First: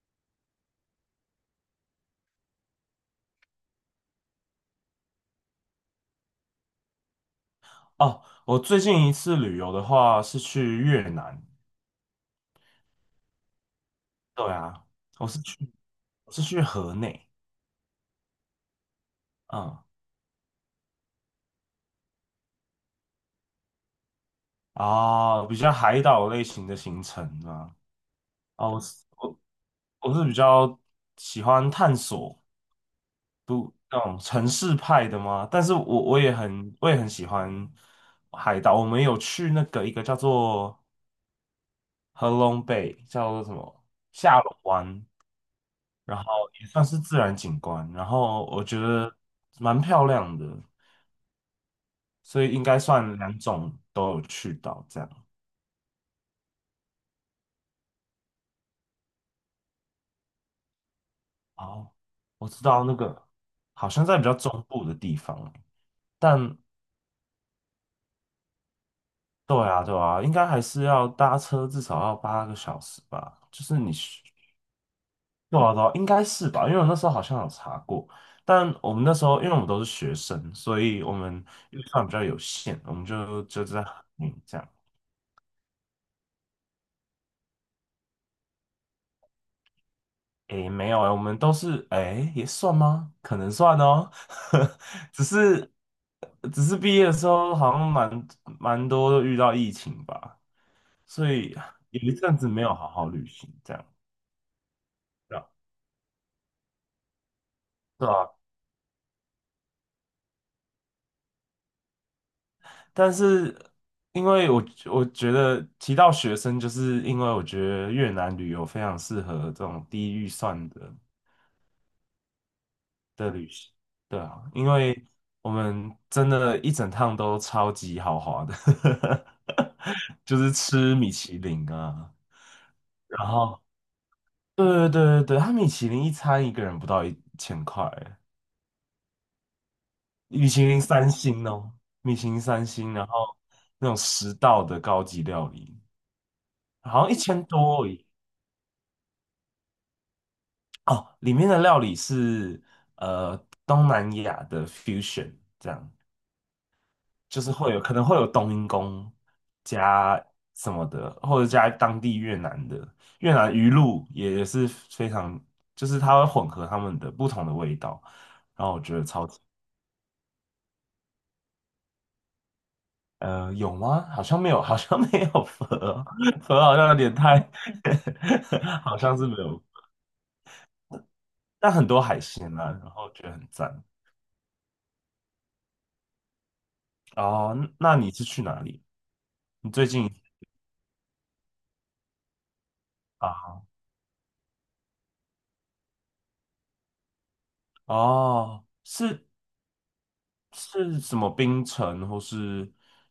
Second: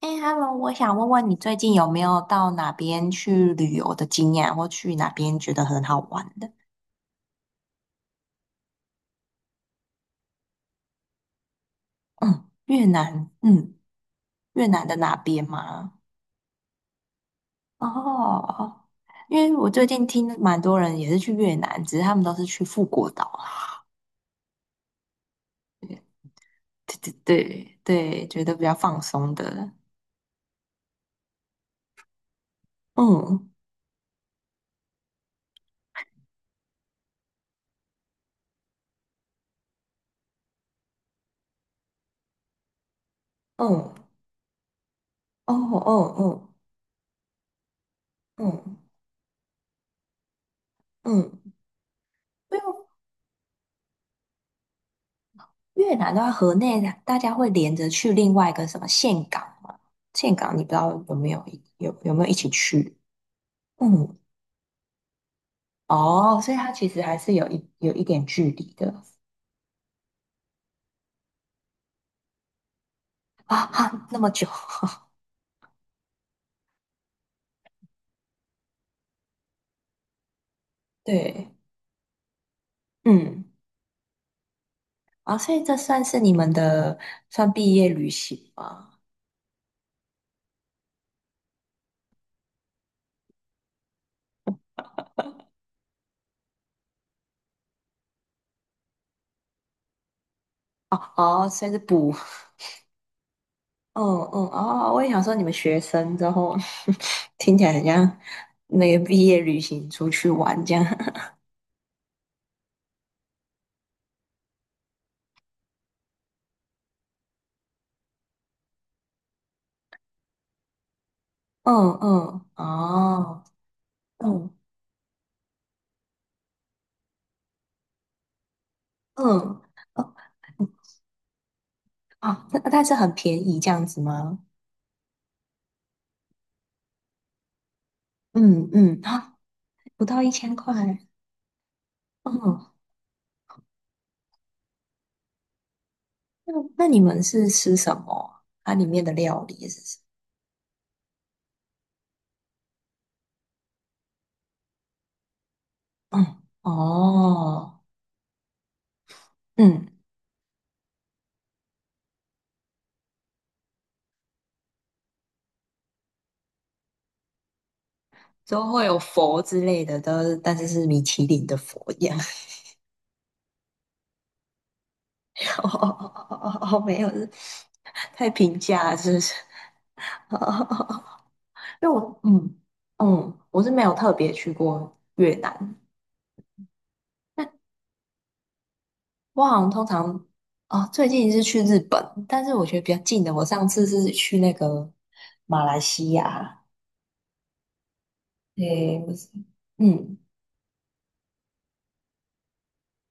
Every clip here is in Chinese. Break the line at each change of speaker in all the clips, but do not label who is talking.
哎，Hello，我想问问你最近有没有到哪边去旅游的经验，或去哪边觉得很好玩的？
哦，我最近一次旅游的话是去越南，
嗯，越南，嗯，
对
越
啊，
南的哪
我是
边
去
吗？
我是去河内。
哦，因为我
嗯，
最近听蛮多人也是去越南，只是他们都是去富国岛啊。
啊，比较海岛类型的
对
行
对
程啊。
对对，觉得比
哦，
较
我
放
是
松
我
的。
我是比较喜欢探索
嗯
那种城市派的嘛，但是我也很喜欢海岛。我们有去那个一个叫做合龙贝，叫做什
嗯，
么
哦
下龙湾，
哦
然后
哦，
也算是自然景观，然后我
嗯
觉得蛮漂亮的。
嗯，
所以应该算两种都有去到这样。
越南的话，河内大家会连着去另外一个什么岘港嘛？岘港你不知道
哦，
有没有一起
我知道那
去？
个好像在
嗯，
比较中部的地方，
哦，所以
但
它其实还是有一有一点距离的。
对啊对啊，应该还是要搭车至少要八个小时吧，
啊
就是你
哈，那
需
么久。
对啊对啊，应该是吧，因为我那时候好像有查过。但我们那时候因为我们都是学生，所以 我们
对。
预算比较有限，我们就
嗯，
就在嗯这样。
啊，所以这算是你们的算毕业旅行吗？
诶，没有诶，我们都是诶，也算吗？可能算哦，只是只是毕业的时候好像蛮多都遇到疫情吧，
哦
所
哦，
以
所以是
有一
补。
阵子没有好好旅行，这样
嗯嗯哦，我也想说
对
你
啊，
们学生之后。 听起来很
对
像
啊。
那个毕业旅行出去玩这样。
但是因为我觉得提到学生，就是因为我觉得越南旅游非常适合这种低预算的
嗯嗯
的
哦。
旅行。对啊，
嗯
因为我们真的一整趟都超级豪华的，
嗯，哦，
就是吃米其林啊。
啊，那但是很
然
便宜
后
这样子吗？
对对对对对，它米其林一餐一个人不到一千块，
嗯嗯，啊，不到一
米
千
其林
块。
三星哦，米其林三
嗯，
星，然后那种十道的高级料理，
那你
好像一
们
千
是吃
多而
什
已
么？它里面的料理是什
哦。里面的料理是呃东南亚的 fusion 这样。
么？嗯，
就是会
哦，
有可能会有冬阴功
嗯，
加什么的，或者加当地越南的越南鱼露也是非常，就是它会混合它们的不同的味道。
都会有佛之类的，但是米其林的佛一样。
呃，有吗？好像没有，好像没有 河，
哦哦哦 哦
河
哦，
好
哦
像有
没有，
点
是
太
太平 价了，
好
是
像
不
是
是？
没有。
哦哦哦哦。
但很
因为
多海
我
鲜
嗯
啊，然后觉得
嗯，
很
我是没
赞。
有特别去过越南。
哦，那你是去哪里？
我好像
你最
通
近
常哦，最近是去日本，但是我觉得比较近的，我上
啊？
次是去那个马来西亚，
哦，
诶，不
是
是，嗯，
是什么槟城或是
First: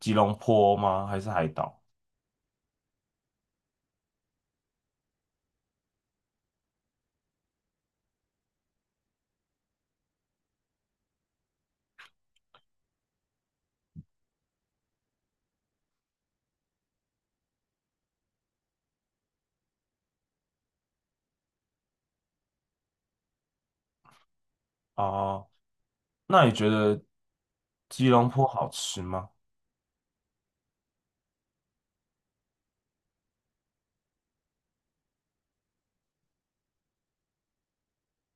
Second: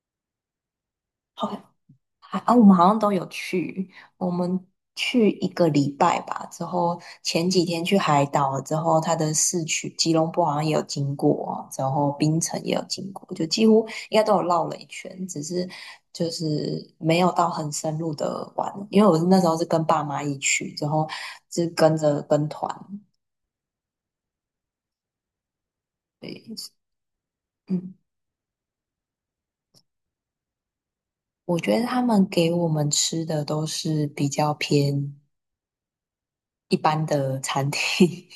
吉隆坡吗？还是海
好，
岛？
还啊，我们好像都有去，我们去一个礼拜吧，之后前几天去海岛了之后，它的市区吉隆坡好像也有经过，然后槟城也有经过，就几乎应该都有绕了一圈，只是就是没有到很深入的玩，因为我是那时候是跟爸妈一起去，之后是跟着跟团。
哦，那你
对，
觉得
嗯，
吉隆坡好吃吗？
我觉得他们给我们吃的都是比较偏一般的餐厅。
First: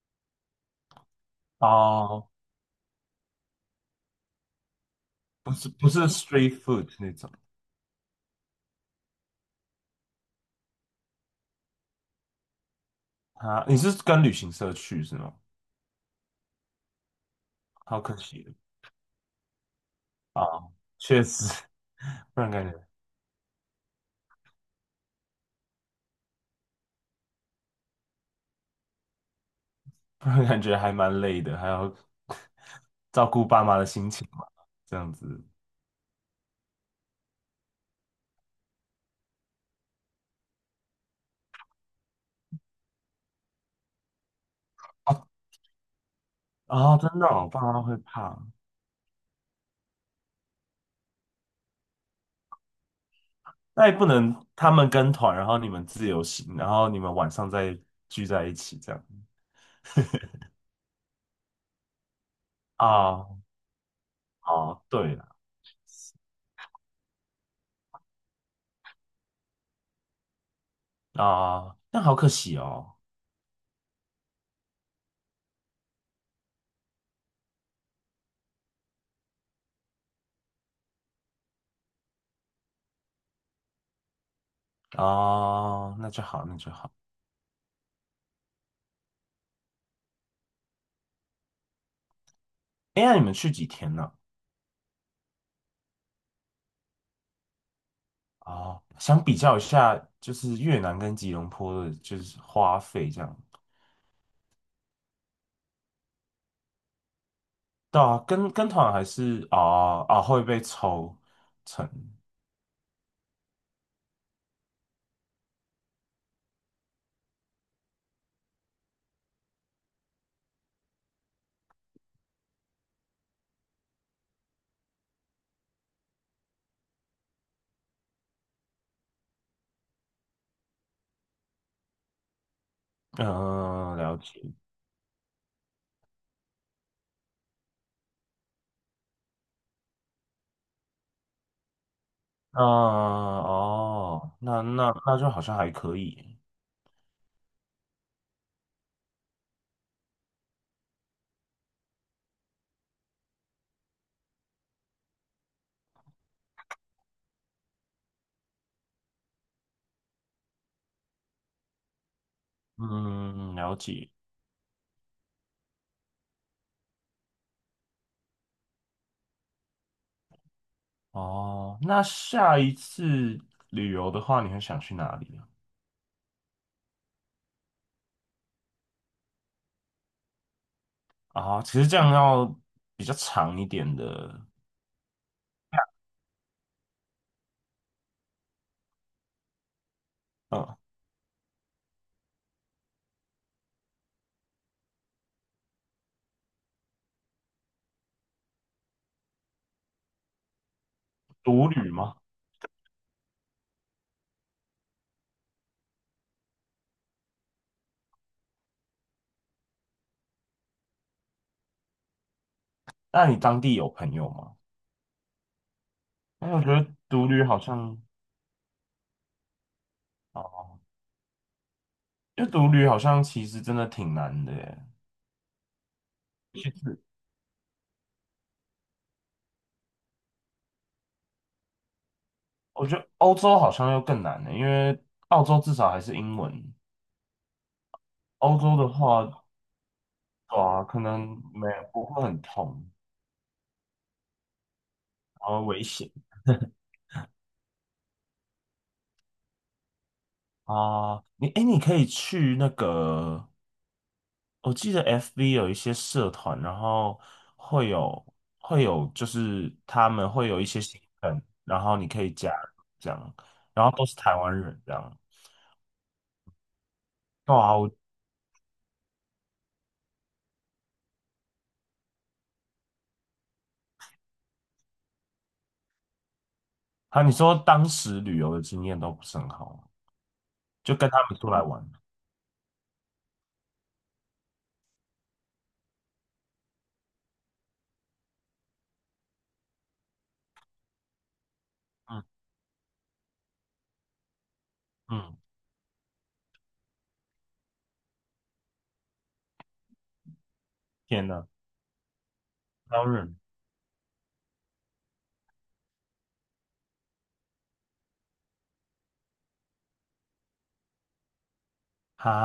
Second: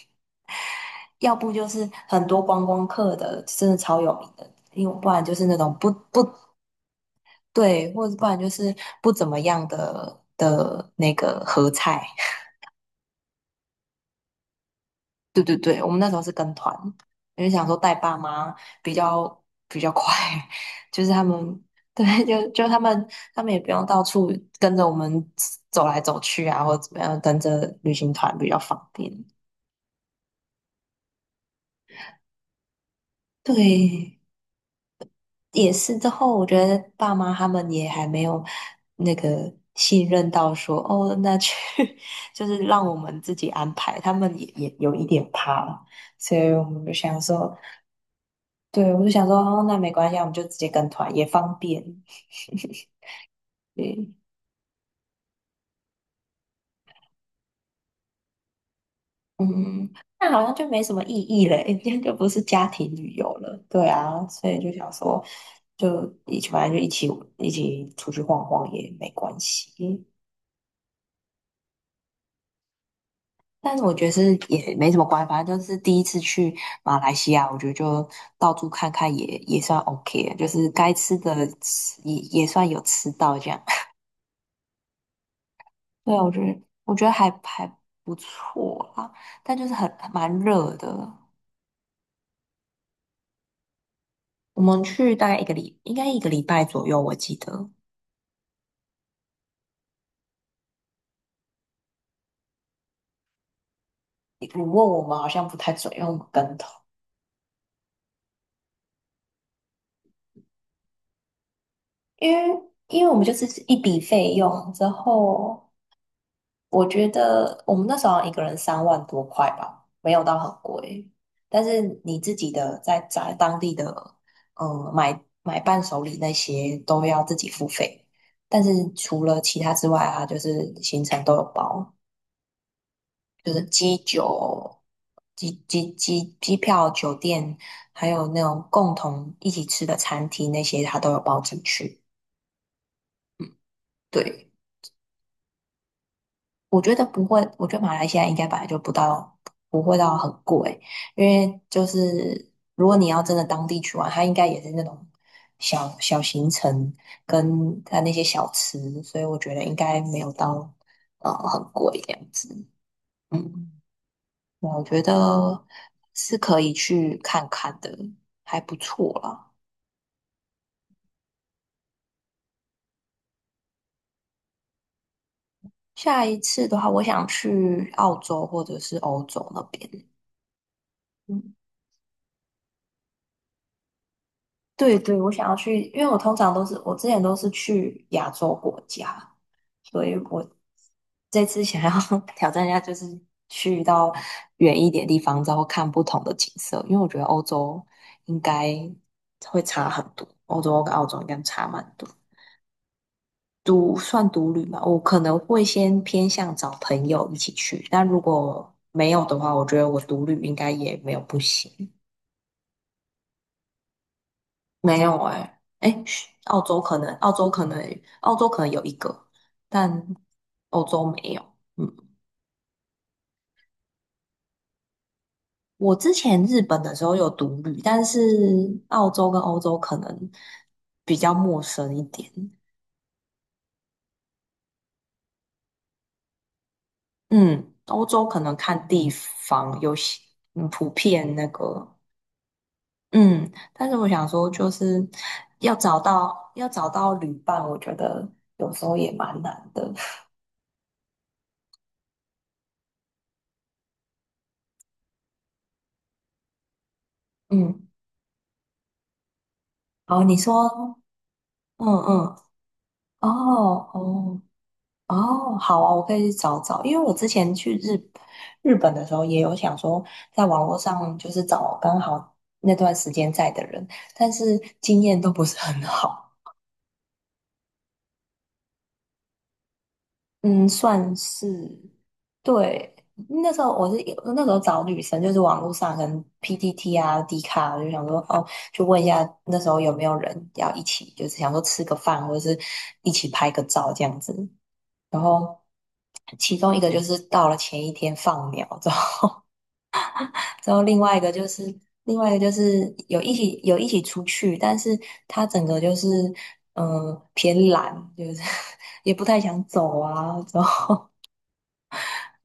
要不就是很
哦，
多观光客的，真的超有名的，因为不然就是
不
那
是
种
不
不
是
不
street food 那种
对，或者不然就是不怎么样的那个合菜。
啊。你是跟旅行社去是吗？
对对对，我们那时候是跟团，因为想说带
好
爸
可惜
妈比较比较快。
啊，
就是他
确实，
们。对，
不
就
然感
就
觉
他们也不用到处跟着我们走来走去啊，或者怎么样，跟着旅行团比较方便。
不然感觉还蛮累的，还要 照顾爸妈的心
对，
情嘛，这样子。
也是之后，我觉得爸妈他们也还没有那个信任到说，哦，那去。 就是让我们自己安排，他们也有一
哦，
点怕了，所以我们就
哦，真
想
的哦，
说。
爸妈会怕。
对，我就想说，哦，那没关系，我们就直接跟团也方便。
那也不
对，
能他们跟团，然后你们自由行，然后你们晚上再聚在一起这样。
嗯，那好像就没什么意义了，今天就不是家庭旅
啊，
游了，对啊，所以就
哦，
想
对
说，
了，
就一起，反正就一起出去晃晃也没关系。
啊，那好可惜哦。
但是我觉得是也没什么关系，反正就是第一次去马来西亚，我觉得就到处看看也算 OK 的，就是该吃的吃也算有吃到这样。
哦，那
对啊，
就
我觉
好，那
得
就好。
我觉得还不错啦，但就是很蛮热的。
哎，那你们去几天呢？
我们去大概一个礼，应该一个礼拜左右，我记得。
哦，想比较一下，就是越南跟吉隆坡的，就是花费这样。
你问我们好像不太准，用跟头，
对啊，跟团还是啊啊会被抽成。
因为因为我们就是一笔费用之后。我觉得我们那时候好像一个人三万多块吧，没有到很贵。但是你自己的在当地的，买伴手礼那些都要自己付费。但是除了其他之外啊，就是行程都有包，就是机
嗯、了解。
酒、机票、酒店，还有那种共同一起吃的餐厅那些，它都有包进去。
嗯、哦，
对，
那那那就好像还可以。
我觉得不会，我觉得马来西亚应该本来就不到，不会到很贵，因为就是如果你要真的当地去玩，它应该也是那种小小行程跟它那些小吃，所以我觉得应该没有到很贵这样子。
嗯，了
嗯，
解。
我觉得是可以去看看的，还不错啦。
哦，那下一次旅游的话，你会想去哪里呢？
下一次的话，我想去澳洲或者是欧洲那边。嗯，
啊，其实这样要比较长一点的。
对对，我想要去，因为我之前都是去亚洲国家，所以我
嗯。
这次想要。 挑战一下，就是去到远一点地方，然后看不同的景色，因为我觉得欧洲应该会差很多，欧洲跟澳洲应该差
独旅
蛮多。
吗？
算独旅嘛，我可能会先偏向找朋友一起去，但如果没有的话，我觉得我独旅应该也没有不行。
那你当地有朋友吗？
没有哎、哎，嘘
哎，我觉得独旅好像
澳洲可能有一个，但
哦，
欧洲没有。嗯，
因为独旅好像其实真的挺难的耶。
我之前日本的时候有独旅，但是澳洲跟欧洲可能比较陌生一点。
我觉得欧洲好像又更难了，因为澳洲至少还是英文。
嗯，欧洲可能
欧洲
看
的
地
话，
方有些，
对
嗯，
啊，
普
可能
遍那
没
个，
不会很痛，
嗯，但是我想说，就是
然后
要
危
找
险
到要找到旅伴，我觉得有时候也蛮难的。
啊。你哎，你可以去那个我记得 FB 有一些社团，然后
嗯，
会有会有，就是他
好，
们
你
会有一些
说，
行程，然
嗯
后你可以
嗯。
加入这
哦
样，然后都是台
哦
湾人这样。
哦，好啊，我可以去找找，因为我之前
哇，
去
我
日本的时候也有想说，在网络上就是找刚好那段时间在的人，但是经验都不是很好。
啊，你说当时旅游的经验都不是很好，
嗯，
就跟
算
他们
是
出来玩。
对。那时候我是那时候找女生，就是网络上可能 PTT 啊、d 卡，就想说哦，就问一下那时候有没有人要一起，就是想说吃个
嗯
饭或者是一起拍个照这样子。然
嗯，
后其中一个就是到了前一天放苗，之后。之后另外一
天
个就
呐，
是另外一个就是
超
有一
人
起有一起出去，但是他整个就是偏懒，就是。 也不太想走啊，之后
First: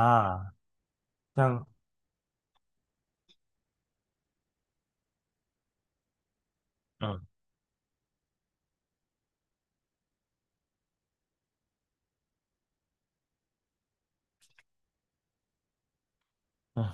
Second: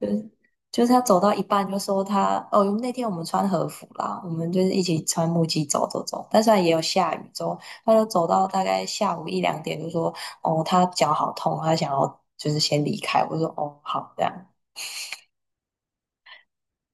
就是就是他走到
这
一
样，
半就说他哦，那天我们穿和服啦，我们就是一起穿木屐走走走，但虽然也有下
嗯
雨，之后他就走到大概下午一两点就说哦，他脚好痛，他想要就是先离开，我就说哦好这样。
嗯，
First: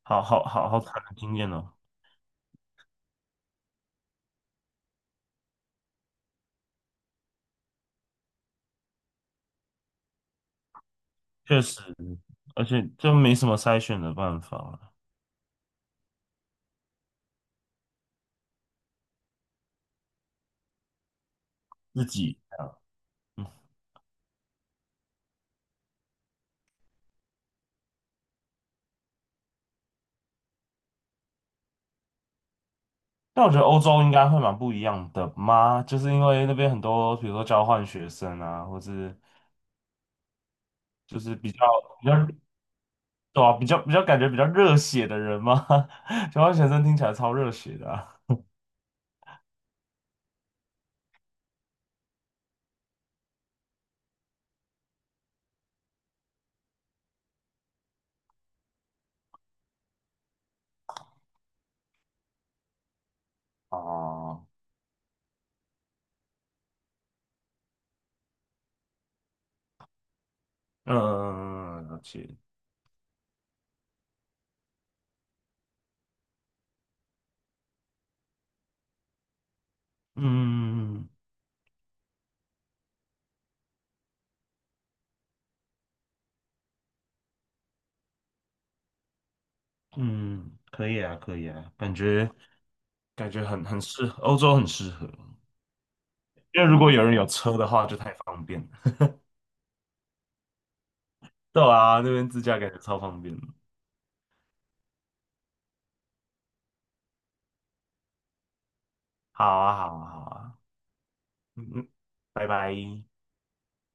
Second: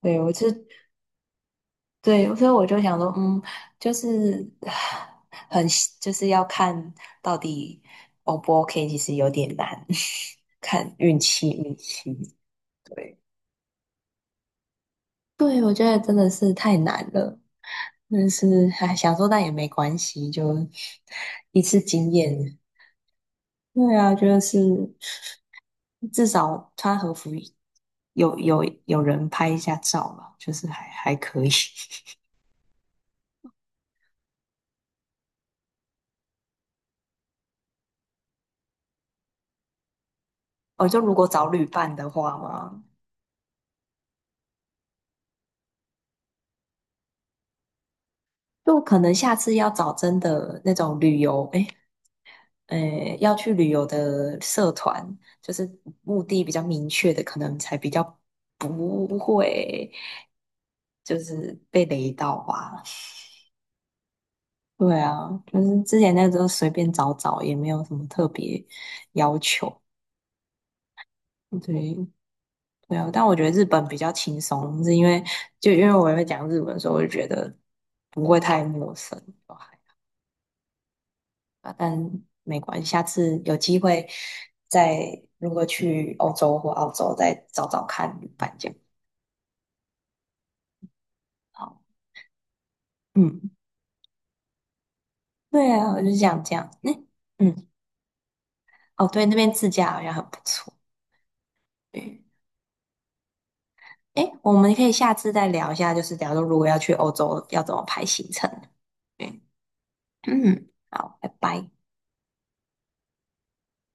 对，
好
我
好
是
好好惨的经验哦。
对，所以我就想说，嗯，就是唉很就是要看到底 O 不 OK,其实有点难。看运气
确
运
实，
气。
而且就
对，
没什么筛选的办法了，
对，我觉得真的是太难了，但是哎，想说但也没关系，就一次
自
经
己这
验。
样。
对啊，就是至少穿和服有人拍一下照嘛，就是还可以。
但我觉得欧洲应该会蛮不一样的嘛，就是因为那边很多，比如说交换学生啊，或是
哦，就如
就
果
是
找
比
旅
较
伴
比
的
较
话嘛。
对啊，比较感觉比较热血的人嘛。交换学生听起来超热血的啊。
就可能下次要找真的那种旅游，诶,要去旅游的社团，就是目的比较明确的，可能才比较不会就是被雷到吧。
哦，
对啊，就是之前那个时候随便找找，也没有什么特别要求。
嗯，了
对
解，
对啊，但我觉得日本比较轻松，是因为因为我也会讲日文，所以我就觉得不会太陌生。
嗯
啊，但没关系，下次有机会再如果去欧洲或澳洲再找找看旅伴这样。
嗯，可以啊，可以啊，
好，
感觉感
嗯，
觉很很适合，欧洲很适合，
对啊，我就想这
因为
样。
如果有
嗯
人有车
嗯，
的话就太方便了。
哦，对，那边自驾好像很不错。
对啊，那
对，
边自驾感觉超方便的
诶，我们可以下次再聊一下，就是假如要去欧洲要怎么排行程。对，
好啊，好啊，好啊，
嗯，好，拜拜。
嗯嗯，拜拜。